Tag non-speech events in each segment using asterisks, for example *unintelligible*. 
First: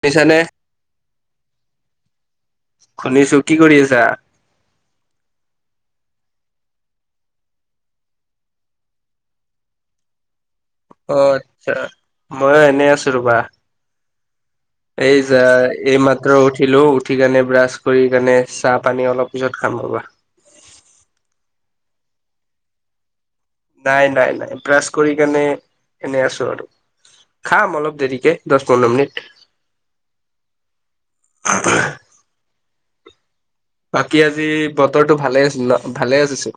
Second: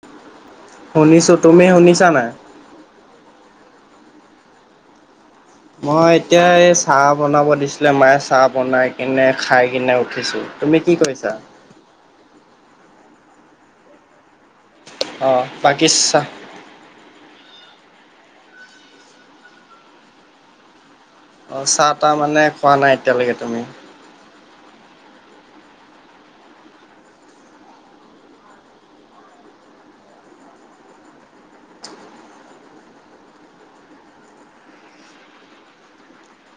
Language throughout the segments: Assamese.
শুনিছানে? শুনিছো তুমি শুনিছা নে নাই? শুনিছো কি কৰি আছা? মই এতিয়া এই চাহ বনাব দিছিলে মায়ে চাহ বনাই কিনে খাই কিনে উঠিছোঁ। অ আচ্ছা ময়ো এনেই আছোঁ ৰবা। এই যে অ' বাকী এই চাহ মাত্ৰ উঠি উঠিলোঁ উঠি কেনে ব্ৰাছ কৰি কেনে চাহ পানী অলপ পিছত খাম ৰবা। অ' চাহ তাহ মানে খোৱা নাই এতিয়ালৈকে তুমি? নাই নাই নাই প্ৰাছ কৰি কেনে এনেই আছো আৰু। খাম অলপ দেৰিকে দহ পোন্ধৰ মিনিট *inaudible* বাকী আজি বতৰটো ভালে আছিল ন ভালে আছে।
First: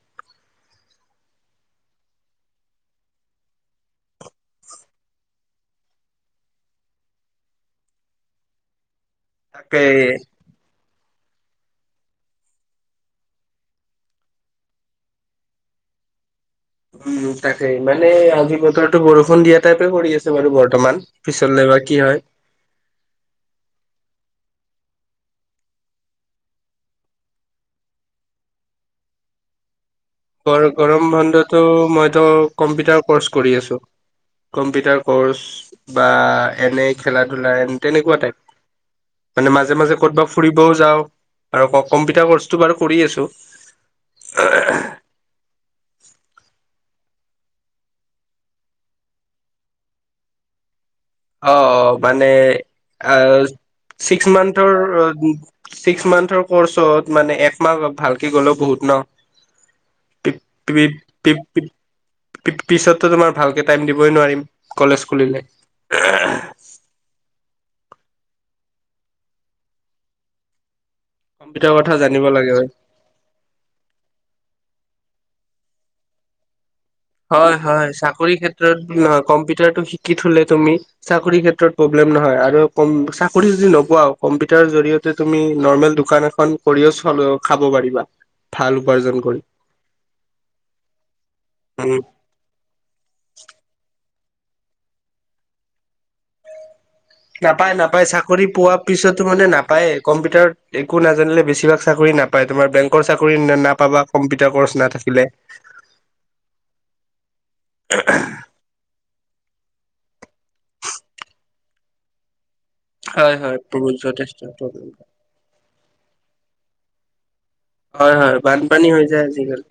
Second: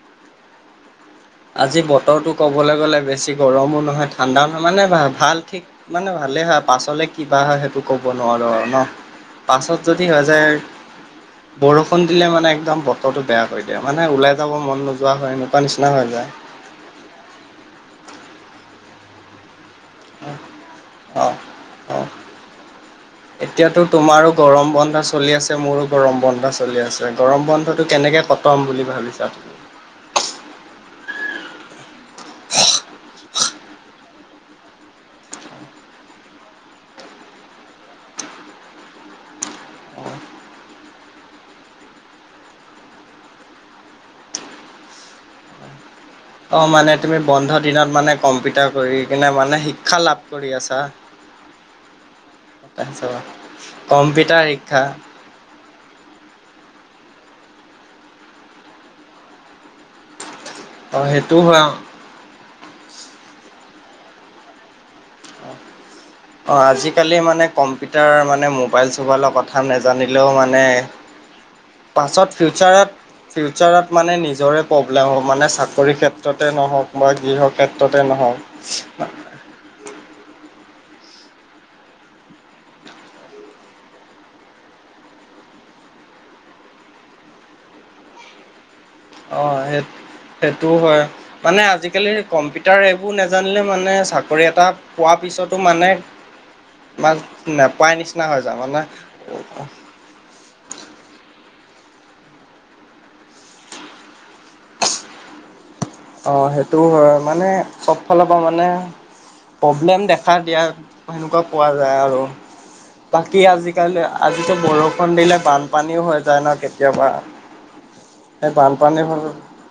আজি বতৰটো ক'বলৈ গ'লে বেছি গৰমো নহয় ঠাণ্ডাও নহয় মানে ভাল ঠিক মানে ভালে হয় পাছলে কিবা হয় সেইটো ক'ব নোৱাৰো আৰু ন। পাছত তাকে যদি হৈ যায় বৰষুণ দিলে মানে একদম বতৰটো বেয়া হৈ দিয়ে মানে ওলাই যাব মন নোযোৱা হয় এনেকুৱা নিচিনা হৈ যায়। উম তাকেই মানে আজি বতৰটো বৰষুণ দিয়াত টাইপে কৰি আছে বাৰু বৰ্তমান অ' পিছলে বা কি অ' হয়। *inaudible* এতিয়াতো তোমাৰো গৰম বন্ধা চলি আছে মোৰো গৰম বন্ধা চলি আছে গৰম বন্ধটো কেনেকে কটা ম বুলি ভাবিছা? গ গৰম বন্ধটো মইতো কম্পিউটাৰ কৰ্চ কৰি আছোঁ। কম্পিউটাৰ ক'ৰ্চ বা এনে খেলা ধূলা এ তেনেকুৱা টাইপ। মানে-মাজে-মাজে ক'তবা ফুৰিবও যাওঁ আৰু কম্পিউটাৰ ক্লাছটো বাৰু কৰি আছো। এ *unintelligible* অ, মানে তুমি বন্ধ দিনত মানে কম্পিউটাৰ কৰি কিনে মানে শিক্ষা লাভ কৰি আছা। অ, মানে তাৰপিছত ছিক্স কম্পিউটাৰ মান্থ ৰ শিক্ষা ছিক্স মান্থৰ কৰ্চত মানে একমাহ ভালকে গ'লেও বহুত ন। অ সেইটো হয় পিছতো তোমাৰ ভালকে টাইম দিবই নোৱাৰিম কলেজ খুলিলে। অ, আজিকালি মানে কম কম্পউটাৰ মানে মোবাইল চোবাইলৰ কথা নেজানিলেও মানে, কম্পিউটাৰ কথা জানিব পাছত লাগে হয় ফিউচাৰত ফিউচাৰত মানে নিজৰে প্ৰব্লেম হ'ব, মানে চাকৰিৰ ক্ষেত্ৰতে নহওক। বা গৃহ হয়-হয় ক্ষেত্ৰতে চাকৰি নহওক ক্ষেত্ৰত নহয় কম্পিউটাৰটো শিকি থলে তুমি, চাকৰি ক্ষেত্ৰত প্ৰব্লেম নহয় আৰু চাকৰি যদি নপাও, কম্পিউটাৰ জৰিয় তুমি নৰ্মেল দোকান এ কৰিও চলিও খাব পাৰিবা, ভাল উপাৰ্জন কৰি অ, সেই সেইটোও হয় মানে উম আজিকালি, কম্পিউটাৰ এইবোৰ নোজানিলে মানে চাকৰি এটা পোৱাৰ পিছতো মানে, মাজ নাপায় নেপায় নাপায় নিচিনা হৈ চাকৰি যায় পোৱা মানে পিছতো মানে নাপায়। কম্পিউটাৰত একো নাজানিলে বেছিভাগ চাকৰি নাপায় তোমাৰ বেংকৰ চাকৰি ন নাপাবা কম্পিউটাৰ কৰ্চ নাথাকিলে। অহ, সেইটোও হয় মানে চব ফালৰ পৰা মানে প্ৰব্লেম দেখা দিয়া সেনেকুৱা পোৱা যায় আৰু। হয় বাকী হয় বহুত আজিকালি যথেষ্ট আজিতো প্ৰব্লেম বৰষুণ দিলে বানপানীও হৈ যায় ন কেতিয়াবা। হয়-হয় বানপানী হৈ যায় আজিকালি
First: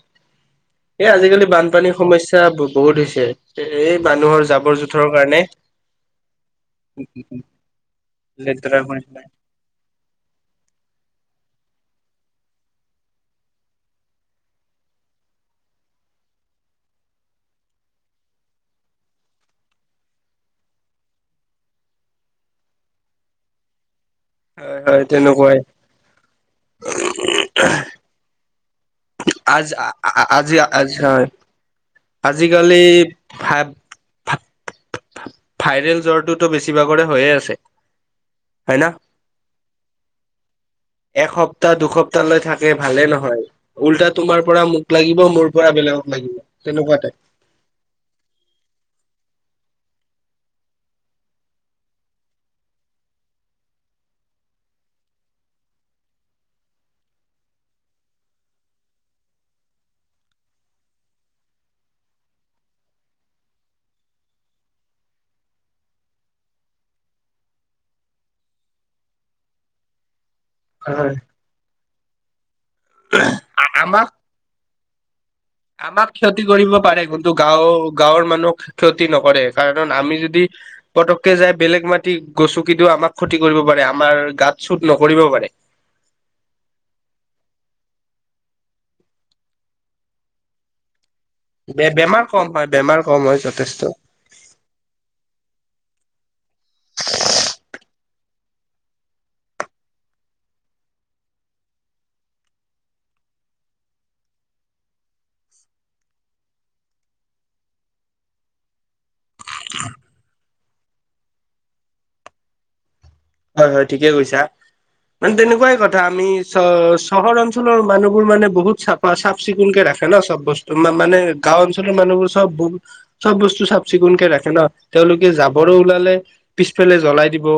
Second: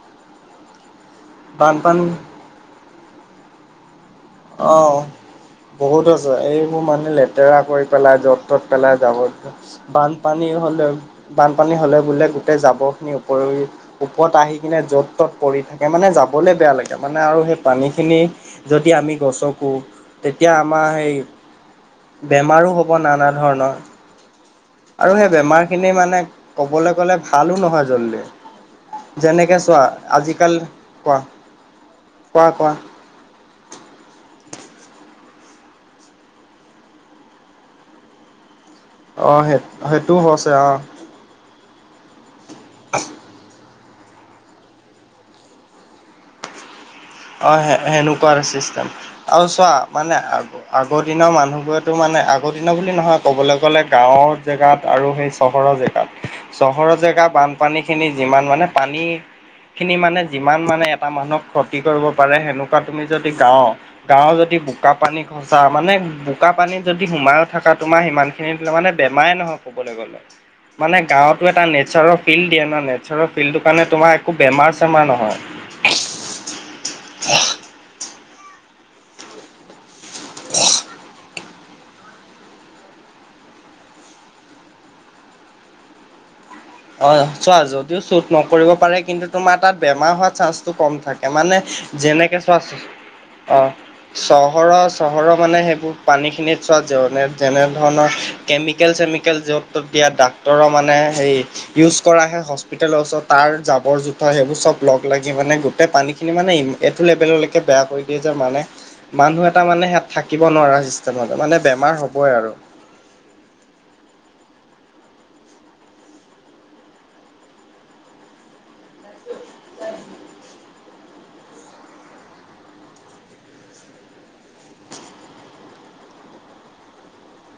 এই আজিকালি বানপানীৰ বানপানী সমস্যা, চা বহুত হৈছে এই মানুহৰ জাবৰ অ' জোথৰ কাৰণে। বহুত আছে এইবোৰ মানে লেতেৰা কৰি পেলাই য'ত ত'ত লেতেৰা পেলাই যাব। কৰিছিলে। বানপানী হ'লে বানপানী হ'লে বোলে গোটেই জাবৰখিনি ওপৰি, ওপৰত আহি কিনে য'ত ত'ত পৰি থাকে মানে যাবলে বেয়া লাগে, মানে আৰু সেই পানী খিনি যদি আমি গছকো, তেতিয়া আমাৰ সেই বেমাৰো হ'ব নানা ধৰণৰ। হয় হয় আৰু সেই তেনেকুৱাই বেমাৰখিনি মানে ক'বলে গ'লে ভালো নহয় জল্দি। যেনেকে চোৱা আজিকাল আজ-আজি কোৱা হয়, কোৱা কোৱা আজিকালি ভ ভাইৰেল জ্বৰটোতো বেছিভাগৰে হৈয়ে আছে, হয় না? অ, সেই সেইটোও হৈছে অ', এসপ্তাহ দুসপ্তাহ লৈ থাকে ভালে নহয়। উল্টা তোমাৰ পৰা মোক লাগিব মোৰ পৰা বেলেগক লাগিব তেনেকুৱা টাইপ। অ, সেনেকুৱা চিষ্টেম আৰু চোৱা মানে আগৰ দিনৰ মানুহবোৰেতো মানে আগৰ দিনৰ বুলি নহয় ক'বলৈ গ'লে গাঁওৰ জেগাত আৰু সেই চহৰৰ জেগাত চহৰৰ জেগা বানপানী খিনি যিমান মানে পানী খিনি মানে যিমান মানে এটা মানুহক ক্ষতি কৰিব পাৰে সেনেকুৱা তুমি যদি গাও, গাঁৱৰ যদি বোকা পানী খ সঁচা মানে বোকা পানীত যদি সোমাইো থকা তোমাৰ সিমানখিনি মানে বেমাৰে নহয় ক'বলে। মানে হয়। গাঁৱতো এটা নোৰৰ ফিল্ড দিয়ে ন। নেচাৰৰ ফিল্ডৰ কাৰণে আমাক তোমাৰ একো বেমাৰ চেমাৰ নহয়। আমাক ক্ষতি কৰিব পাৰে কিন্তু গাঁওৰ-গাঁৱৰ মানুহ ক্ষতি নকৰে। কাৰণ আমি যদি পতককে যাই বেলেগ মাটি গছো কিন্তও আমাক ক্ষতি কৰিব পাৰে আমাৰ গাত চুত নকৰিব পাৰে। অ, চোৱা যদিও শুট নকৰিব পাৰে কিন্তু তোমাৰ তাত বেমাৰ হোৱা চান্সটো কম থাকে। মানে বে বেমাৰ যেনেকে কম চোৱা হয় বেমাৰ কম হয় অ', যথেষ্ট চহৰৰ-চহৰৰ মানে সেইবোৰ পানী খিনিত চোৱা যেনে যেনে ধৰণৰ কেমিকেল চেমিকেল য'ত ত'ত দিয়া ডাক্তৰৰ মানে সেই ইউজ কৰা আহে হস্পিতেেলৰ ওচৰত তাৰ জাবৰ জোথৰ সেইবোৰ চব লগ লাগি মানে গোটেই পানীখিনি মানে এইটো লেভেললৈকে বেয়া কৰি দিয়ে। যে মানে মানুহ এটা মানে সাত থাকিব নোৱাৰা চিষ্টেমতে মানে বেমাৰ হ'বই আৰু। হয়-হয় ঠিকে কৈছা। মানে তেনেকুৱাই কথা আমি চ চহৰ অঞ্চলৰ মানুহবোৰ মানে বহুত চফা চাফ চিকুণ কে ৰাখে ন সব বস্তু, মানে গাঁও অঞ্চলৰ মানহোৰ চব চব বস্তু চাফ চিকুণকে ৰাখে ন, তেওঁলোকে জাবৰে ওলালে পিছফালে জ্বলাই দিব।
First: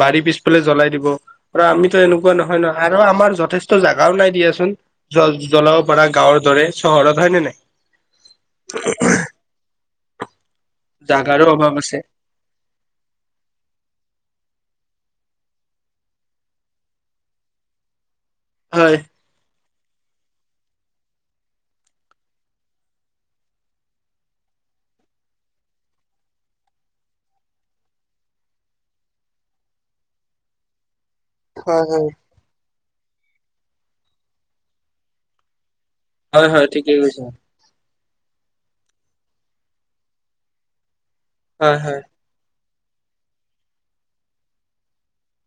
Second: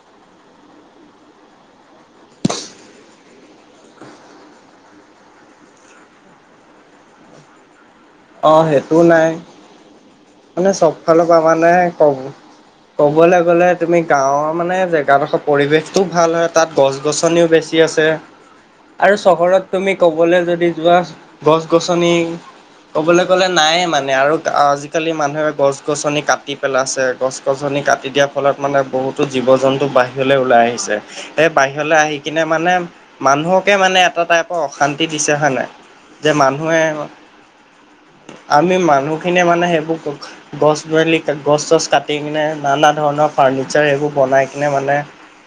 বাৰী পিছফালে জ্বলাই দিব। আৰু আমিতো এনেকুৱা নহয়-নহয় আৰু আমাৰ যথেষ্ট জাগাও নাই দিয়াচোন। জ্ব জ্বলাব পৰা গাঁৱৰ দৰে চহৰত হয় নে নাই? অ, সেইটো নাই মানে চব ফালৰ পৰা জাগাৰো অভাৱ মানে আছে কম ক'বলৈ গ'লে তুমি গাঁওৰ মানে জেগাডোখৰ পৰিৱেশতও ভাল হয় তাত গছ-গছনিও বেছি। আছে। হয়। আৰু চহৰত তুমি ক'বলৈ যদি যোৱা গছ-গছনি। ক'বলে গ'লে নায়ে মানে আৰু জি, আজিকালি মানুহে গছ গছনি কাটি পেলাইছে। গছ গছনি কাটি দিয়াৰ ফলত মানে বহুত জীৱ জন্তু বাহিৰলৈ ওলাই আহিছে। এই বাহিৰলৈ আহি কিনে মানে মানুহকে মানে এটা টাইপৰ অশান্তি দিছে হয় নাই। যে হয় হয় মানুহে ঠিকেই কৈছা আমি মানুহখিনিয়ে মানে সেই গছ মালি গছ হয় চছ হয় কাটি কিনে? নানা ধৰণৰ ফাৰ্ণিচাৰ এইবোৰ বনাই কিনে মানে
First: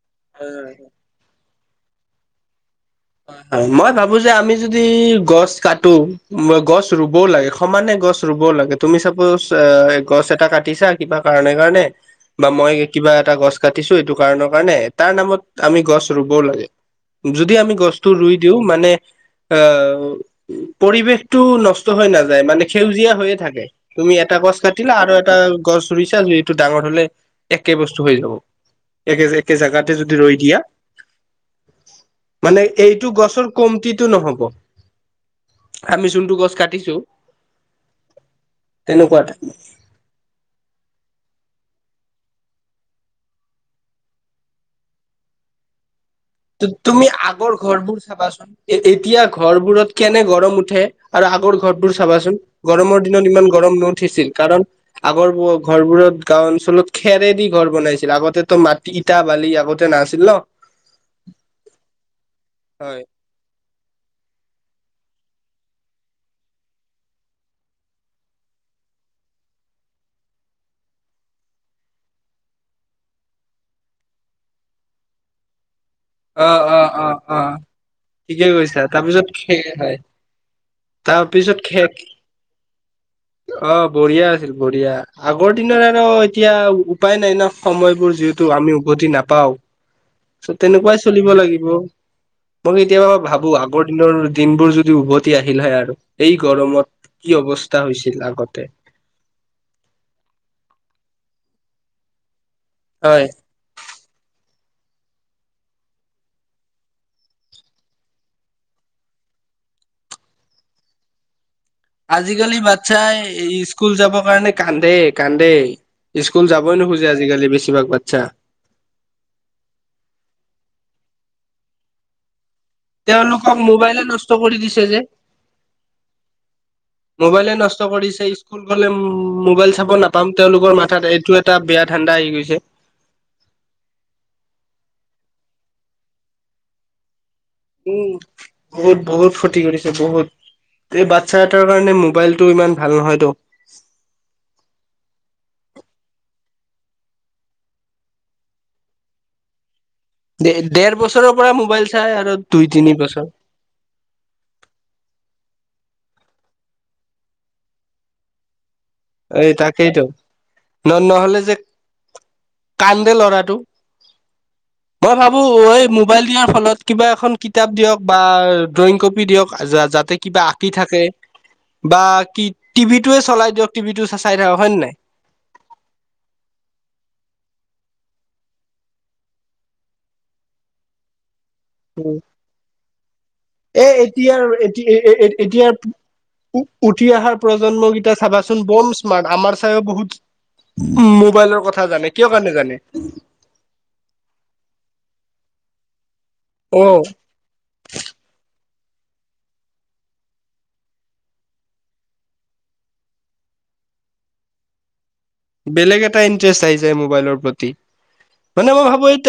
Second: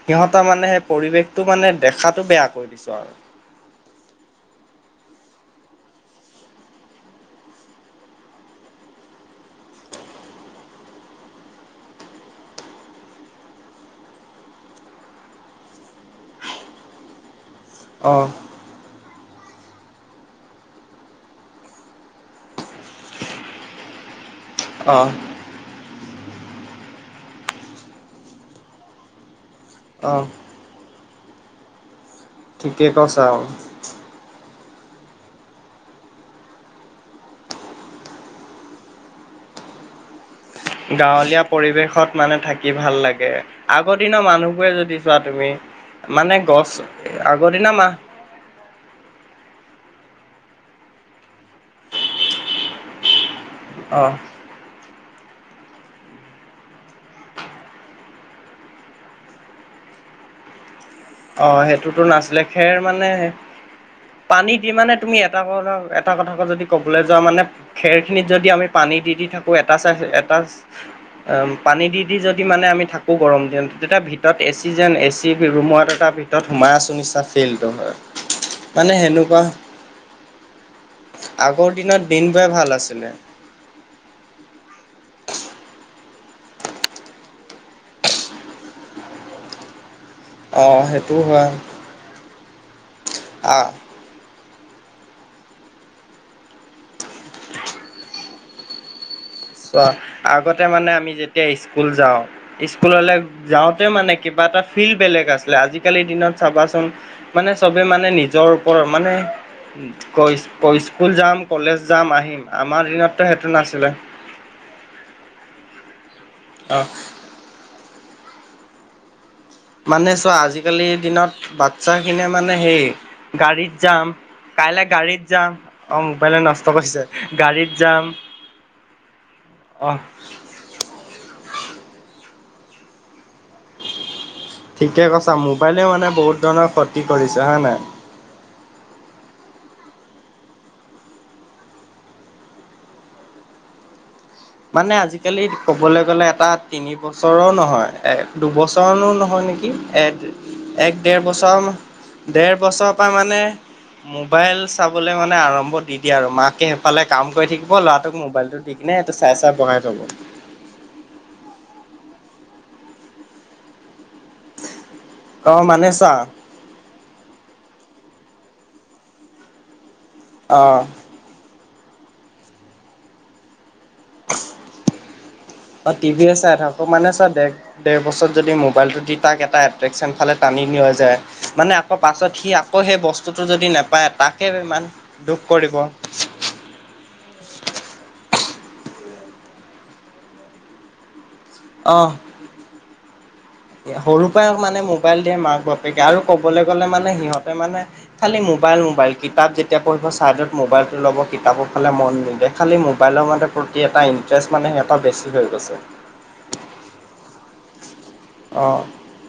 সিহঁতৰ হয় মানে হয় সেই পৰিৱেশ, দেখাটো মানে দেখাতটো বেয়া কৰি দিছো আৰু। হয় মই ভাবো যে, আমি যদি গছ কাটো বা গছ ৰুবও লাগে। সমানে গছ ৰুব লাগে। তুমি চাপোজ গছ এটা কাটিছা কিবা কাৰণে-কাৰণে, বা মই কিবা এটা গছ কাটিছো এইটো কাৰণৰ কাৰণে তাৰ নামত আমি গছ ৰুবও লাগে। যদি আমি গছ টো অ' ৰুই দিও মানে, এ পৰিৱেশ টো নষ্ট হৈ নাযায়। সেউজীয়া হৈয়ে থাকে, তুমি এটা গছ কাটিলা অ' আৰু এটা গছ ৰুইছা যিহেটো ডাঙৰ হলে একে বস্তু হৈ যাব একে একে জেগাত যদি অ' ৰৈ দিয়া। মানে ঠিকেই এইটো কৈছা আৰু। গছৰ কমতিটো নহ'ব। আমি যোনটো গছ কাটিছো তেনেকুৱাটা। গাঁৱলীয়া পৰিৱেশত মানে থাকি ভাল লাগে। আগৰ দিনৰ মানুহবোৰে যদি চোৱা তুমি মানে তুমি গছ আগৰ দিনা ঘৰবোৰ মাহ চাবাচোন? এ এতিয়া ঘৰবোৰত কেনে গৰম উঠে আৰু আগৰ ঘৰবোৰ চাবাচোন গৰমৰ দিনত ইমান গৰম অ' নুউঠিছিল কাৰণ আগৰ ঘৰবোৰত গাওঁ অঞ্চলত খেৰেদি ঘৰ বনাইছিলে। আগতে মাটি তা বালি আগতে নাছিল ন। অ' সেইটোতো নাছিলে খেৰ হয় মানে পানী দি মানে তুমি এটা কথা, এটা কথাাক যদি ক'বলৈ যোৱা মানে খেৰ খিনিত যদি আমি পানী দি-দি থাকো। এটা চাই এটা অ' পানী দি-দি যদি মানে আমি থাকো, গৰম দিন তেতিয়া ভিতৰত এ চি যেন, এ চি ৰুমত তাৰ ভিতৰত অ অ সোমাই চো অ নিচা অ ফল্টো হয়। ঠিকে কৈছা মানে তাৰপিছত সেনেকুৱা খে হয় তাৰপিছত আগৰ খে দিনত দিন বোৰে ভাল আছিলে। অ' বঢ়িয়া আছিল, বঢ়িয়া। আগৰ দিনৰ আৰু এতিয়া উপায় নাই ন। সময়বোৰ যিহেতু আমি উভতি নাপাওঁ। চ' অ' তেনেকুৱাই সেইটো চলিব হয় লাগিব। মই কেতিয়াবা ভাবো আ আগৰ দিনৰ দিনবোৰ যদি উভতি আহিল হয় আৰু এই গৰমত কি অৱস্থা হৈছিল আগতে। অ' আগতে মানে আমি যেতিয়া স্কুল যাওঁ স্কুললে হয় যাওঁতে মানে কিবা এটা ফিল বেলেগ আছিলে। আজিকালিৰ দিনত চাবাচোন মানে চবে মানে নিজৰ ওপৰত মানে স্কুল যাম, কলেজ যাম আহিম আজি-কালি আমাৰ বাচ্ছাই দিনততো সেইটো নাছিলে স্কুল যাব কাৰণে কান্দে-কান্দে। স্কুল যাবই অ নোখোজে আজিকালি বেছিভাগ বাচ্ছা। মানে চোৱা আজি-কালিৰ দিনত বাচ্ছাখিনিয় মানে হেই তেওঁলোকক গাড়ীত মোবাইলে যাম, নষ্ট কৰি দিছে কাইলে যে গাড়ীত যাম। অ' মোবাইলে নষ্ট কৰিছে। মোবাইলে গাড়ীত নষ্ট যাম কৰিছে, স্কুল গলে মোবাইল অ চাব নাপাম। তেওঁলোকৰ মাথাত এইটো এটা বেয়া ঠাণ্ডা আহি গৈছে। ঠিকে কৈছা মোবাইলে মানে বহুত ধৰণৰ ক্ষতি কৰিছে হে নাই। উ' বহুত-বহুত ক্ষতি কৰিছে বহুত। এই বাচ্ছা এটাৰ কাৰণে মোবাইলতটো ইমান ভাল নহয়তো। মানে আজিকালি ক'বলৈ গ'লে এটা তিনি বছৰৰ নহয়, এ দুবছৰো নহয় নেকি? কি এক- এক ডেৰ বছৰৰ পৰা বছৰ, মোবাইল চাই আৰু ডেৰ দুই বছৰৰ তিনি পৰা বছৰ মানে মোবাইল চাবলে মানে আৰম্ভ দি দিয়ে আৰু মাকে সেইফালে কাম কৰি থাকিব ল'ৰাটোক মোবাইলতো দি কিনে চাই এই চাই বহাই থব তাকেইতো ন- নহ'লে যে কান্দে লৰাটো। মই ভাবো অ এই মানে চা মোবাইল দিয়াৰ ফলত কিবা এখন কিতাপ দিয়ক বা ড্ৰয়িং কপি দিয়ক যাতে কিবা অ আঁকি থাকে। বা কি টিভিটোৱে চলাই দিয়ক। টিভিটো চাই থাকক হয় নে নাই? অ' টিভিও চাই অকমানে চোৱা দে। দেৰ বছৰত যদি মোবাইলটো দি তাক এটা এট্ৰেকশচন ফালে টানি লিয়া যায় মানে আকৌ পাছত সি আকৌ সেই বস্তুটো যদি এ নেপায় এতিয়াৰ তাকে ইমান দুখ এতিয়াৰ কৰিব। উঠি অহাৰ প্ৰজন্মকেইটা চাবাচোন বম স্মাৰ্ট আমাৰ চাইও বহুত উ' মোবাইলৰ কথা অ জানে। কিযহৰ কাৰণে জানে? সৰুৰ পৰাই মানে মোবাইল দিয়ে মাক-বাপেকে আৰু কবলে অ গ'লে মানে সিহঁতে মানে খালি মোবাইল-মোবাইল। কিতাপ যেতিয়া পঢ়িব ছাইডত মোবাইলটো লব কিতাপৰ ফালে মন নিদে খালি মোবাইলৰ মতে প্ৰতি এটা ইণ্টাৰেষ্ট মানে এটা বেছি। হৈ গৈছে বেলেগ এটা ইণ্টাৰেষ্ট আহি যায় মোবাইলৰ প্ৰতি। মানে অ' মই ভাবো এই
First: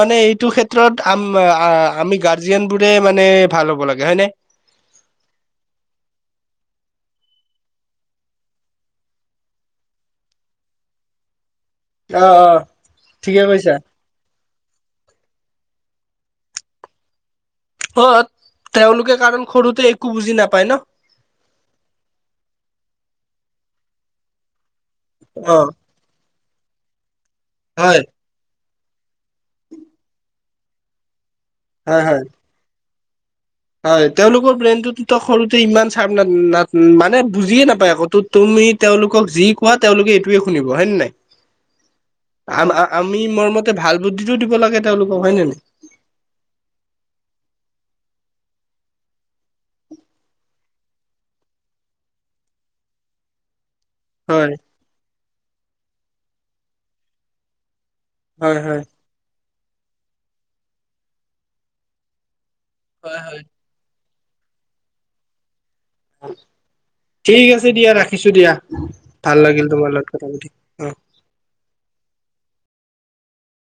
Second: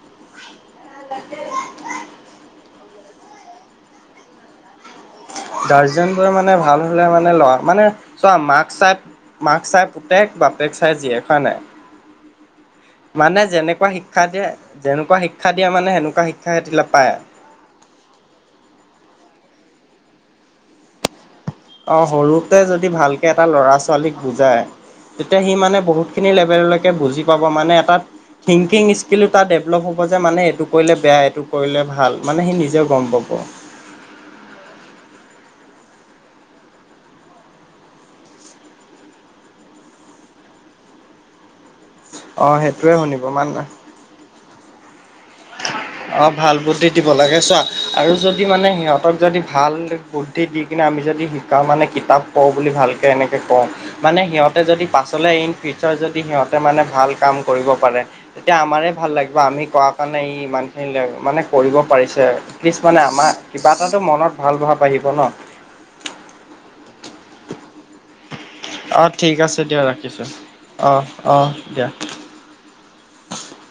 মানে এইটো ক্ষেত্ৰত ক্ষ্ৰত আম আমি গাৰ্জিয়ান বোৰে মানে ভাল হ'ব লাগে হয় ন? গাৰ্জেন মানে ভাল হলে মানে লৰা মানে চোৱা মাক চাই মাক চাই পুতেক, বাপেক চাই জীয়েক হয় নে নাই? অ অ মানে ঠিকে কৈছা। যেনেকুৱা শিকা শিক্ষায়ে যেনেকোৱা শিক্ষা দিয়া মানে সেনেকুৱা শিক্ষা পায়। অ' তেওঁলোকে কাৰণ সৰুতে একো বুজি নাপায় ন। অ' সৰুতে যদি ভালকৈ এটা ল'ৰা-ছোৱালীক বুজায় তেতিয়া সি অ মানে বহুত ইখিনি লেভেলেলৈ বুজি পাব মানে এটা হয় থিংকিং স্কীল টো দেভেলপ হব যে মানে এইটো কৰিলে বেয়া, এইটো কৰিলে হয় ভাল। হয়। মানে সি নিজে গম পাব। হয় তেওঁলোকৰ ব্ৰেইনটোতো সৰুতে ইমান চাৰ্প মানে বুজিয়ে নাপায় আকৌ তো তুমি তেওঁলোকক যি কোৱা তেওঁলোকে এইটোয়ে শুনিব। হয়নে নাই? অ *inaudible* আ সেইটোৱে আমি শুনিব মোৰ মানে মতে ভাল বুদ্ধিটো দিব লাগে তেওঁলোকক হয় নে নাই। অ ভাল বুদ্ধি দিব লাগে চোৱা আৰু যদি মানে সিহঁতক যদি ভাল বু জাই দি কিনে আমি যদি শিকাওঁ মানে কিতাপ কওঁ বুলি ভালকৈ এনেকৈ কওঁ, মানে হয় সিহঁতে যদি পাছলৈ ইন ফিউচাৰ যদি সিহঁতে মানে ভাল কাম কৰিব পাৰে। তেতিয়া হয় হয়। আমাৰ ভাল লাগিব আমি কোৱা কাৰণে ই ইমানখিনি মানে কৰিব পাৰিছে। প্লিজ মানে হয় আমাৰ হয় কিবা এটাতো মনত ভাল ভাৱ আহিব ন। ঠিক আছে দিয়া ৰাখিছো দিয়া ভাল লাগিল তোমাৰ লগত কথা পাতি। অ। অহ, অহ, দিয়া।